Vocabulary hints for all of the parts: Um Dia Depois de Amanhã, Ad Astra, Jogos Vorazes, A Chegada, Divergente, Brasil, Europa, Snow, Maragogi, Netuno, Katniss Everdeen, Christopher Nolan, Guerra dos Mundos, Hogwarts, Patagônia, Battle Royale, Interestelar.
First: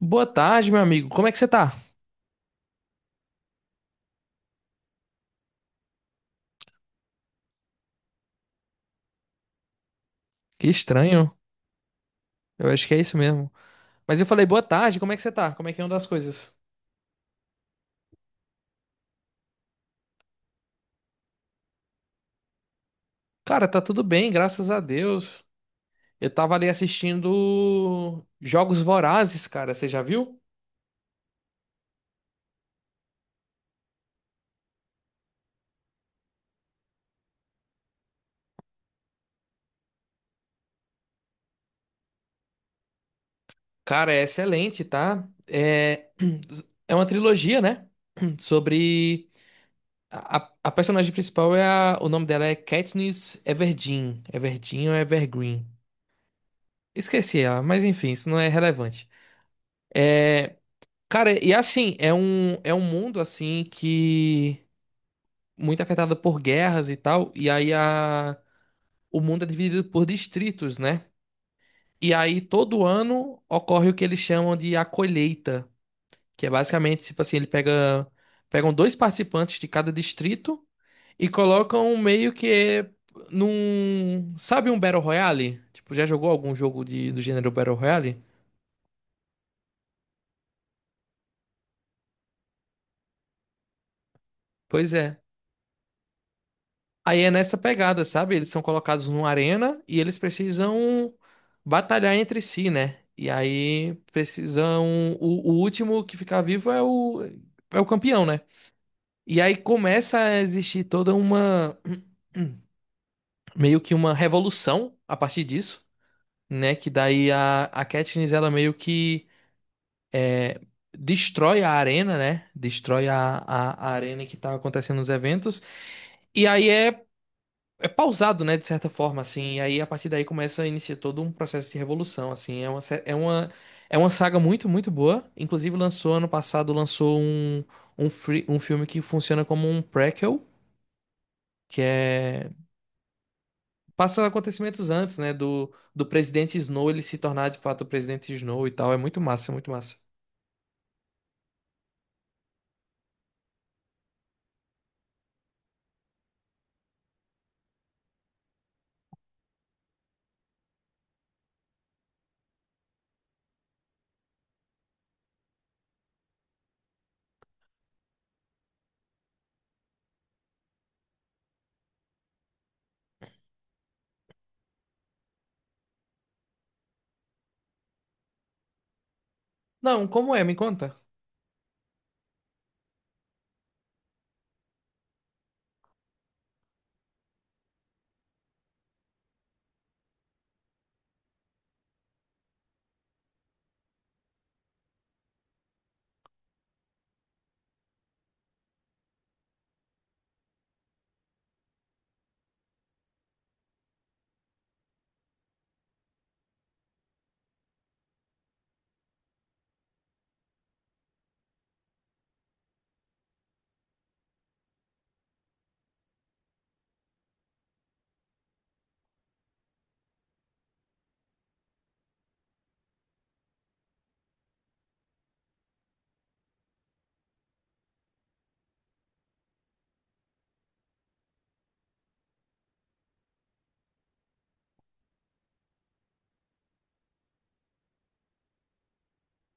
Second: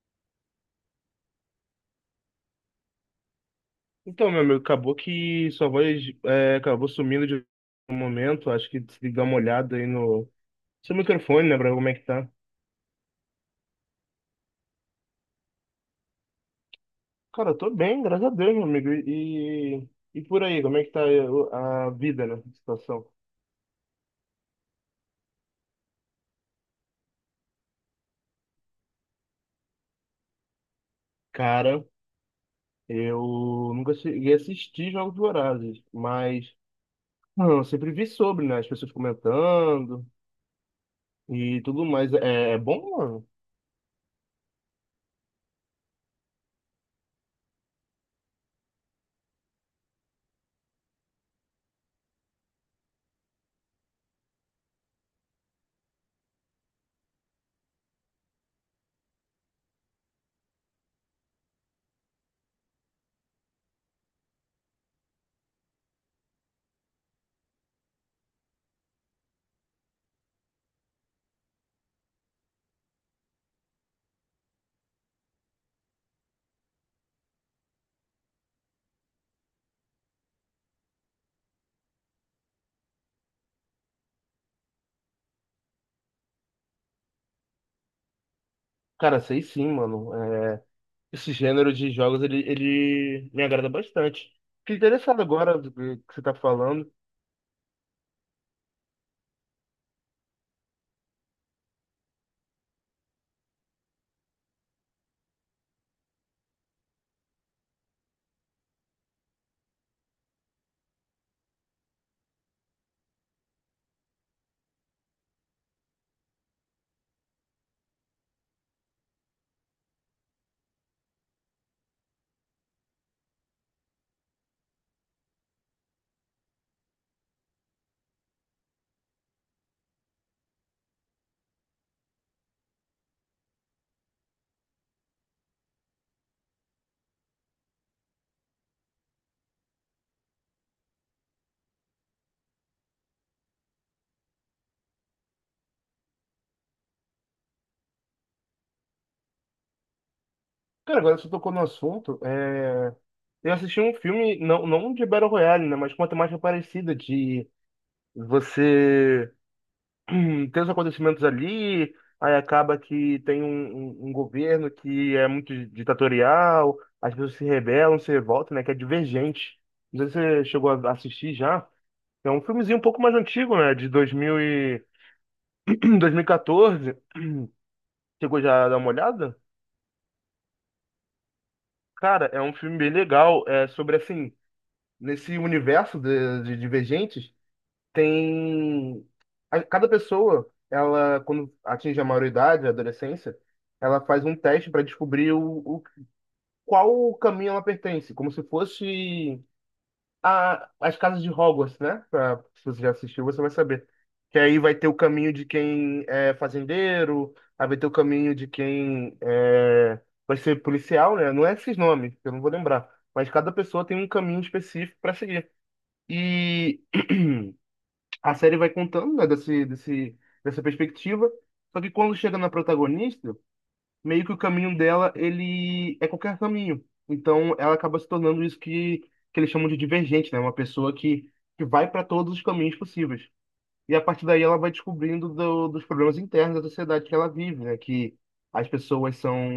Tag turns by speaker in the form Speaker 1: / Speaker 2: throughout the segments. Speaker 1: Boa tarde, meu amigo. Como é que você tá?
Speaker 2: Então, meu amigo, acabou que sua voz acabou sumindo de um momento. Acho que se dá uma olhada aí no
Speaker 1: Que
Speaker 2: seu
Speaker 1: estranho.
Speaker 2: microfone, né, pra ver como é que tá.
Speaker 1: Eu acho que é isso mesmo. Mas eu falei, boa tarde, como é que você tá? Como é que anda as coisas?
Speaker 2: Cara, eu tô bem, graças a Deus, meu amigo. E por aí, como é que tá a vida, né, a situação?
Speaker 1: Cara, tá tudo bem, graças a Deus. Eu tava ali assistindo Jogos Vorazes, cara. Você já viu?
Speaker 2: Cara, eu nunca cheguei a assistir Jogos Vorazes, mas não, eu sempre vi sobre, né, as pessoas comentando e tudo mais. É bom, mano?
Speaker 1: Cara, é excelente, tá? É uma trilogia, né? Sobre. A personagem principal é a... O nome dela é Katniss Everdeen. Everdeen ou Evergreen. Esqueci ela, mas enfim, isso não é relevante. É, Cara, e assim, é um mundo assim que muito afetado por guerras e tal, o mundo é dividido por distritos, né? E aí todo ano ocorre o que eles chamam de a colheita, que é basicamente tipo assim, ele pega pegam dois participantes de cada distrito e colocam meio que sabe um Battle Royale? Tipo, já jogou algum jogo do gênero Battle Royale?
Speaker 2: Cara, sei sim, mano. Esse gênero de jogos, ele me agrada bastante. Fiquei
Speaker 1: Pois é.
Speaker 2: interessado agora do que você tá falando.
Speaker 1: Aí é nessa pegada, sabe? Eles são colocados numa arena e eles precisam batalhar entre si, né? E aí precisam. O último que ficar vivo é o campeão, né? E aí começa a existir toda uma. Meio que uma revolução a partir disso, né? Que daí a Katniss, ela meio que destrói a arena, né? Destrói a arena que tá acontecendo nos eventos. E aí é pausado, né, de certa forma, assim, e aí a partir daí começa a iniciar todo um processo de revolução, assim, é uma, sé- é uma saga muito, muito boa, inclusive lançou ano passado, lançou um filme que funciona como um prequel, que é, passa acontecimentos antes, né, do presidente Snow, ele se tornar de fato o presidente Snow e tal, é muito massa, muito massa.
Speaker 2: Cara, agora você tocou no assunto. Eu assisti um filme, não, não de Battle Royale, né? Mas com uma temática parecida, de você ter os acontecimentos ali, aí acaba que tem um governo que é muito ditatorial, as pessoas se rebelam, se revoltam, né? Que é Divergente. Não sei se você chegou a assistir já. É um filmezinho um pouco mais antigo, né? De 2000 e... 2014. Chegou já a dar uma olhada?
Speaker 1: Não, como é, me conta?
Speaker 2: Cara, é um filme bem legal. É sobre assim, nesse universo de divergentes, tem. Cada pessoa, ela, quando atinge a maioridade, a adolescência, ela faz um teste para descobrir qual caminho ela pertence, como se fosse as casas de Hogwarts, né? Se você já assistiu, você vai saber. Que aí vai ter o caminho de quem é fazendeiro, aí vai ter o caminho de quem é, vai ser policial, né? Não é esses nomes, eu não vou lembrar. Mas cada pessoa tem um caminho específico para seguir. E a série vai contando, né, dessa perspectiva. Só que quando chega na protagonista, meio que o caminho dela, ele é qualquer caminho. Então, ela acaba se tornando isso que eles chamam de divergente, né? Uma pessoa que vai para todos os caminhos possíveis. E a partir daí ela vai descobrindo dos problemas internos da sociedade que ela vive, né? Que as pessoas são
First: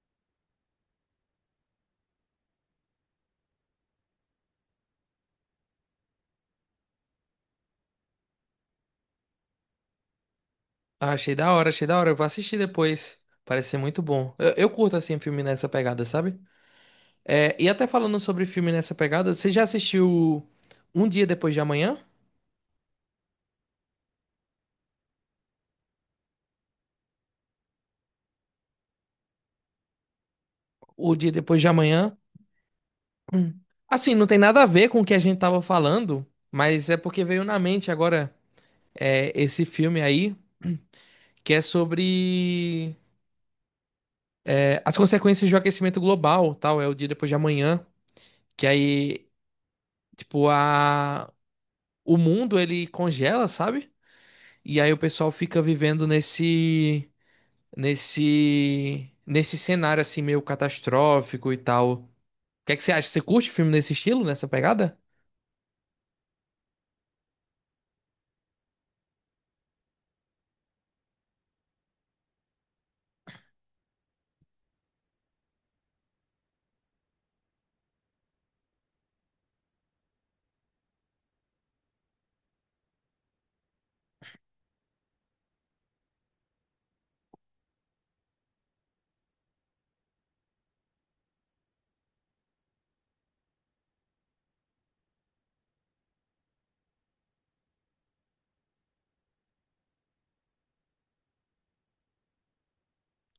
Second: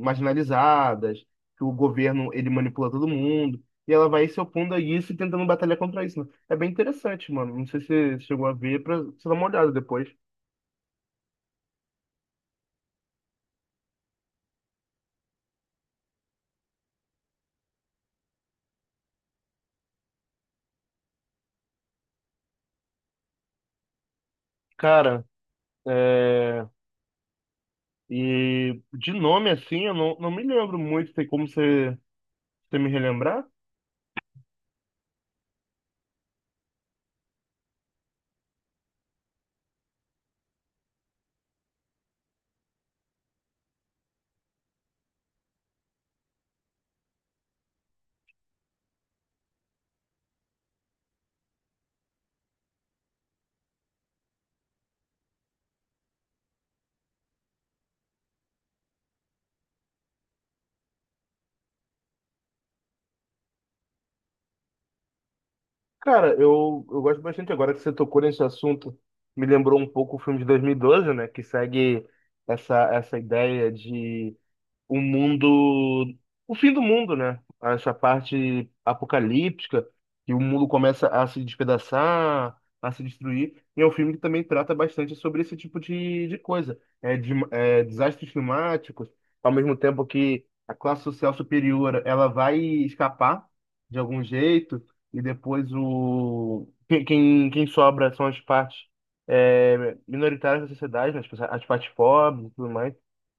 Speaker 2: marginalizadas, que o governo, ele manipula todo mundo. E ela vai se opondo a isso e tentando batalhar contra isso, né? É bem interessante, mano. Não sei se você chegou a ver, pra você dar uma olhada depois.
Speaker 1: Ah, achei da hora, eu vou assistir depois, parece ser muito bom, eu curto, assim, filme nessa pegada, sabe? É, e até falando sobre filme nessa pegada, você já assistiu Um Dia Depois de Amanhã?
Speaker 2: Cara, e de nome assim, eu não, não me lembro muito,
Speaker 1: O
Speaker 2: tem
Speaker 1: Dia
Speaker 2: como
Speaker 1: Depois de
Speaker 2: você,
Speaker 1: Amanhã?
Speaker 2: você me relembrar?
Speaker 1: Assim, não tem nada a ver com o que a gente tava falando, mas é porque veio na mente agora esse filme aí, que é sobre as consequências do aquecimento global, tal, é o Dia Depois de Amanhã, que aí, tipo, a... o mundo ele congela, sabe? E aí o pessoal fica vivendo nesse cenário assim meio catastrófico e tal. O que é que você acha? Você curte filme nesse estilo, nessa pegada?
Speaker 2: Cara, eu gosto bastante agora que você tocou nesse assunto. Me lembrou um pouco o filme de 2012, né? Que segue essa ideia de o mundo, o fim do mundo, né? Essa parte apocalíptica, que o mundo começa a se despedaçar, a se destruir. E é um filme que também trata bastante sobre esse tipo de coisa. Desastres climáticos, ao mesmo tempo que a classe social superior, ela vai escapar de algum jeito, e depois o, quem, quem quem sobra são as partes minoritárias da sociedade, né? As partes pobres e tudo mais.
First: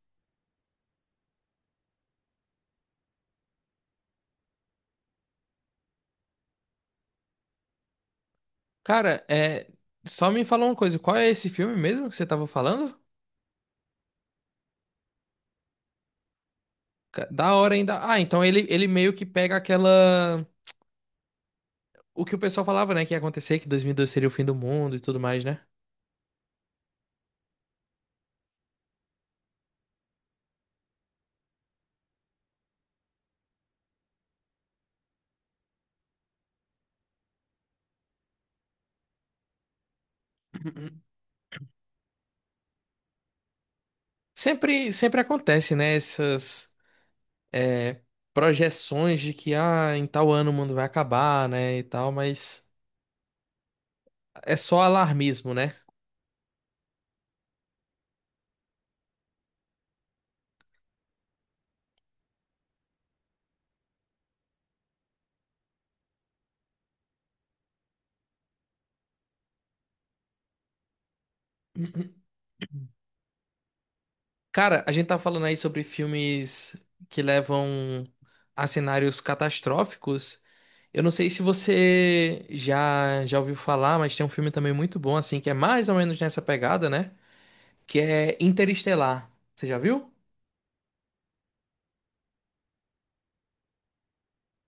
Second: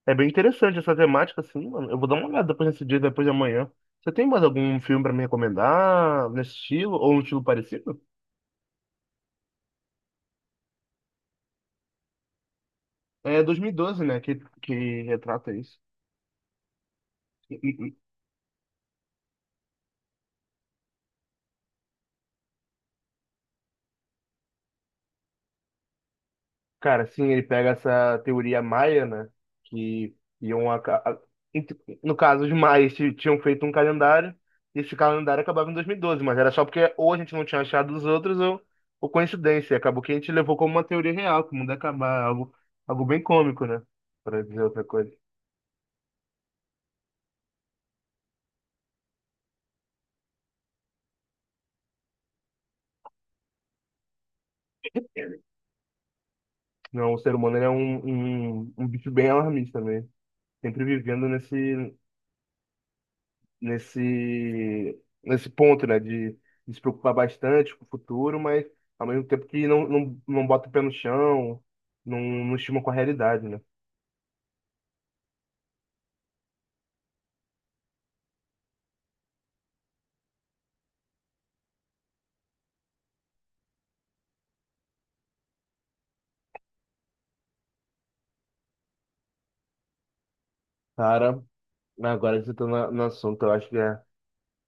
Speaker 2: É bem interessante essa temática, assim, mano. Eu vou dar uma olhada depois nesse Dia Depois de Amanhã. Você tem mais algum filme pra me recomendar nesse estilo, ou um estilo parecido?
Speaker 1: Cara, é. Só me fala uma coisa, qual é esse filme mesmo que você tava falando?
Speaker 2: É 2012, né, que retrata isso.
Speaker 1: Ca- Da
Speaker 2: E-
Speaker 1: hora
Speaker 2: e- e-
Speaker 1: ainda. Ah, então ele meio que pega aquela. O que o pessoal falava, né? Que ia acontecer, que 2002 seria o fim do mundo e tudo mais, né?
Speaker 2: Cara, sim, ele pega essa teoria maia, né? Que iam. Aca- a- ent- No caso, os maias tinham feito um calendário, e esse calendário acabava em 2012, mas era só porque ou a gente não tinha achado os outros, ou coincidência. Acabou que a gente levou como uma teoria real, que o mundo ia acabar, algo bem cômico, né? Pra dizer outra coisa.
Speaker 1: Sempre acontece, né? Essas é, projeções de que ah, em tal ano o mundo vai acabar, né? E tal, mas é só alarmismo, né?
Speaker 2: Não, o ser humano ele é um bicho bem alarmista, né? Sempre vivendo nesse ponto, né? De se preocupar bastante com o futuro, mas ao mesmo tempo que não bota o pé no chão, não estima com a realidade, né?
Speaker 1: Cara, a gente tá falando aí sobre filmes que levam a cenários catastróficos. Eu não sei se você já ouviu falar, mas tem um filme também muito bom assim, que é mais ou menos nessa pegada, né? Que é Interestelar. Você já viu?
Speaker 2: Cara, agora que você tá no assunto, eu acho que é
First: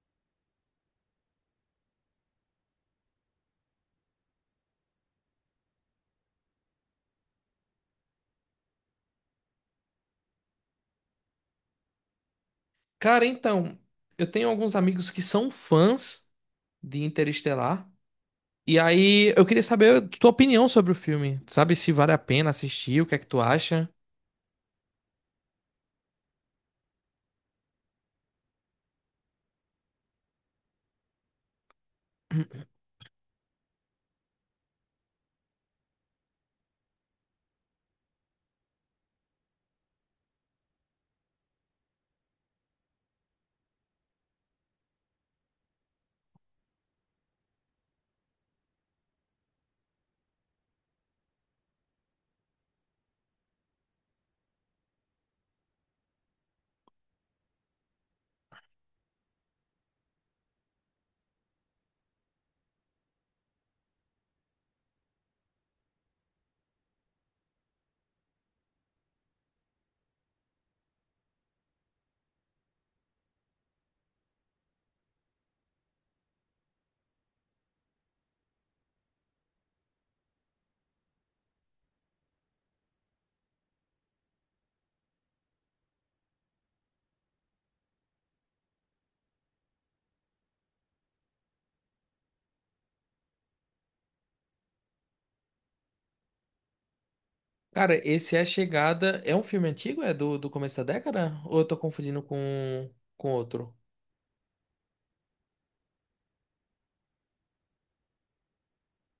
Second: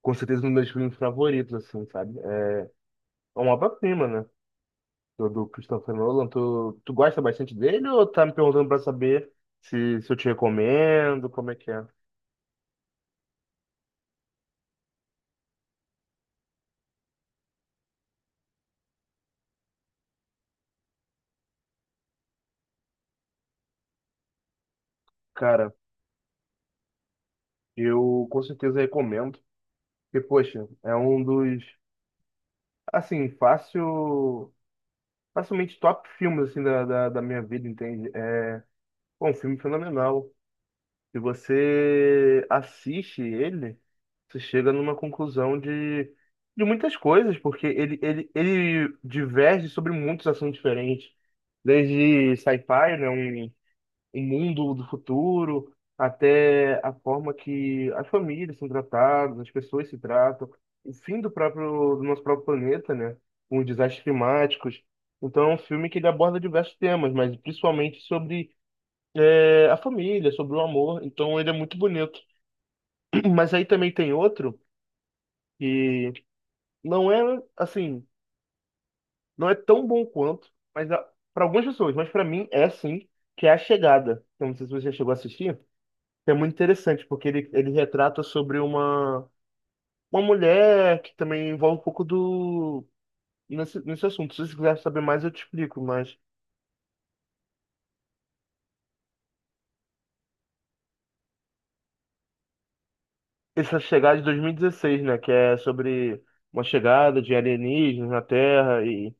Speaker 2: com certeza um dos meus filmes favoritos, assim, sabe? É uma obra-prima, né? Do Christopher Nolan. Tu gosta bastante dele ou tá me perguntando pra saber se eu te recomendo, como é que é?
Speaker 1: Cara, então, eu tenho alguns amigos que são fãs de Interestelar. E aí, eu queria saber a tua opinião sobre o filme. Sabe se vale a pena assistir, o que é que tu acha?
Speaker 2: Cara. Eu com certeza recomendo, porque, poxa, é um dos, assim, fácil, facilmente top filmes, assim, da minha vida, entende? É, pô, um filme fenomenal. Se você assiste ele, você chega numa conclusão de muitas coisas, porque ele diverge sobre muitos assuntos diferentes, desde sci-fi, né, o mundo do futuro, até a forma que as famílias são tratadas, as pessoas se tratam, o fim do próprio, do nosso próprio planeta, né? Com os desastres climáticos. Então, é um filme que ele aborda diversos temas, mas principalmente sobre a família, sobre o amor. Então, ele é muito bonito. Mas aí também tem outro que não é, assim, não é tão bom quanto, mas para algumas pessoas, mas para mim é sim, que é A Chegada. Eu não sei se você já chegou a assistir. É muito interessante, porque ele retrata sobre uma mulher que também envolve um pouco do. Nesse assunto. Se você quiser saber mais, eu te explico, mas.
Speaker 1: Cara, esse É a Chegada. É um filme antigo? É do começo da década? Ou eu tô confundindo com outro?
Speaker 2: Essa chegada de 2016, né? Que é sobre uma chegada de alienígenas na Terra e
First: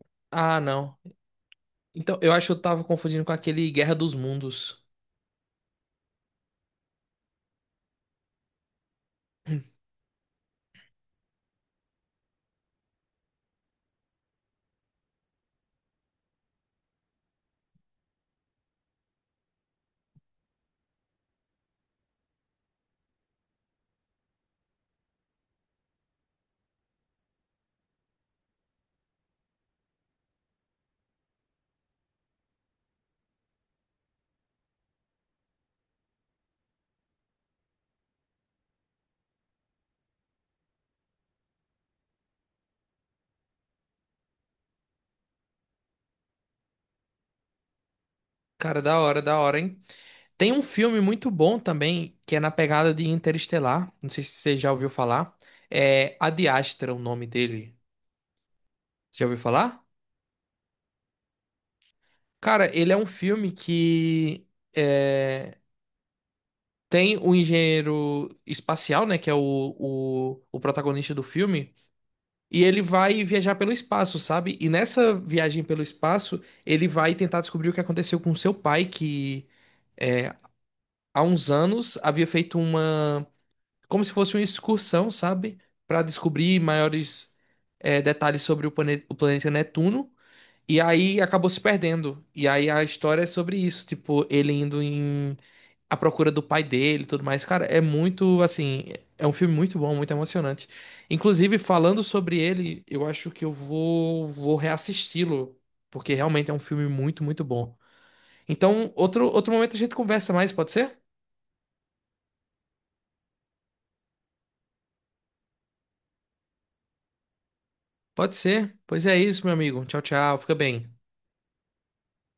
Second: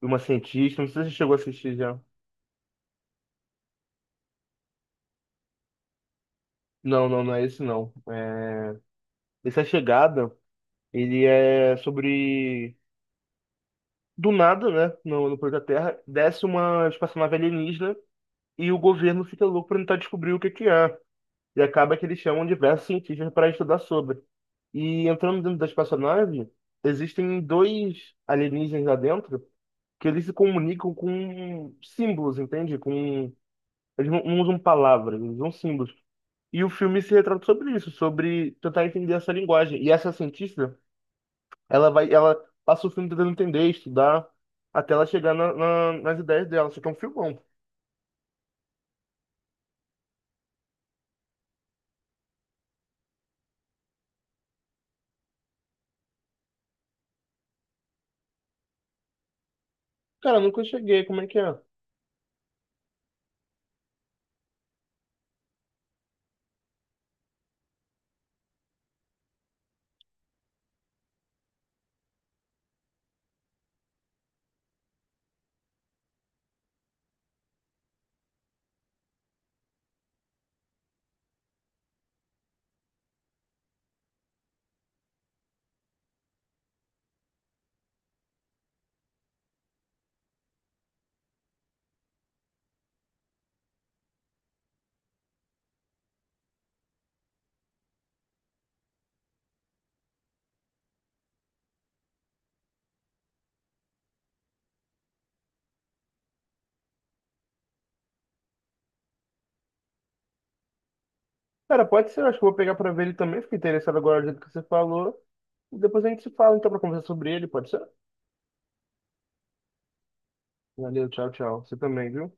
Speaker 2: uma
Speaker 1: Ah,
Speaker 2: cientista. Não
Speaker 1: não.
Speaker 2: sei se você chegou a assistir já.
Speaker 1: Então, eu acho que eu tava confundindo com aquele Guerra dos Mundos.
Speaker 2: Não, não, não é esse não. É, essa chegada, ele é sobre. Do nada, né? No planeta Terra, desce uma espaçonave alienígena e o governo fica louco pra tentar descobrir o que que é. E acaba que eles chamam diversos cientistas para estudar sobre. E entrando dentro da espaçonave, existem dois alienígenas lá dentro que eles se comunicam com símbolos, entende? Com... Eles não usam palavras, eles usam símbolos. E o filme se retrata sobre isso, sobre tentar entender essa linguagem. E essa cientista, ela vai, ela passa o filme tentando entender, estudar, até ela chegar nas ideias dela. Só que é um filmão.
Speaker 1: Cara, da hora, hein? Tem um filme muito bom também, que é na pegada de Interestelar. Não sei se você já ouviu falar. É Ad Astra, o nome dele. Já ouviu falar?
Speaker 2: Cara, eu nunca cheguei, como é que é?
Speaker 1: Cara, ele é um filme que é, tem o engenheiro espacial, né? Que é o protagonista do filme. E ele vai viajar pelo espaço, sabe? E nessa viagem pelo espaço, ele vai tentar descobrir o que aconteceu com seu pai, que há uns anos havia feito uma. Como se fosse uma excursão, sabe? Pra descobrir maiores detalhes sobre o planeta Netuno. E aí acabou se perdendo. E aí a história é sobre isso, tipo, ele indo em a procura do pai dele e tudo mais. Cara, é muito, assim, é um filme muito bom, muito emocionante. Inclusive, falando sobre ele, eu acho que vou reassisti-lo, porque realmente é um filme muito, muito bom. Então, outro momento a gente conversa mais, pode ser?
Speaker 2: Cara, pode ser, acho que eu vou pegar pra ver ele também. Fiquei interessado agora do jeito que você falou. Depois a gente se fala então pra conversar sobre ele, pode ser?
Speaker 1: Pode ser. Pois é isso, meu amigo. Tchau, tchau. Fica bem.
Speaker 2: Valeu, tchau, tchau. Você também, viu?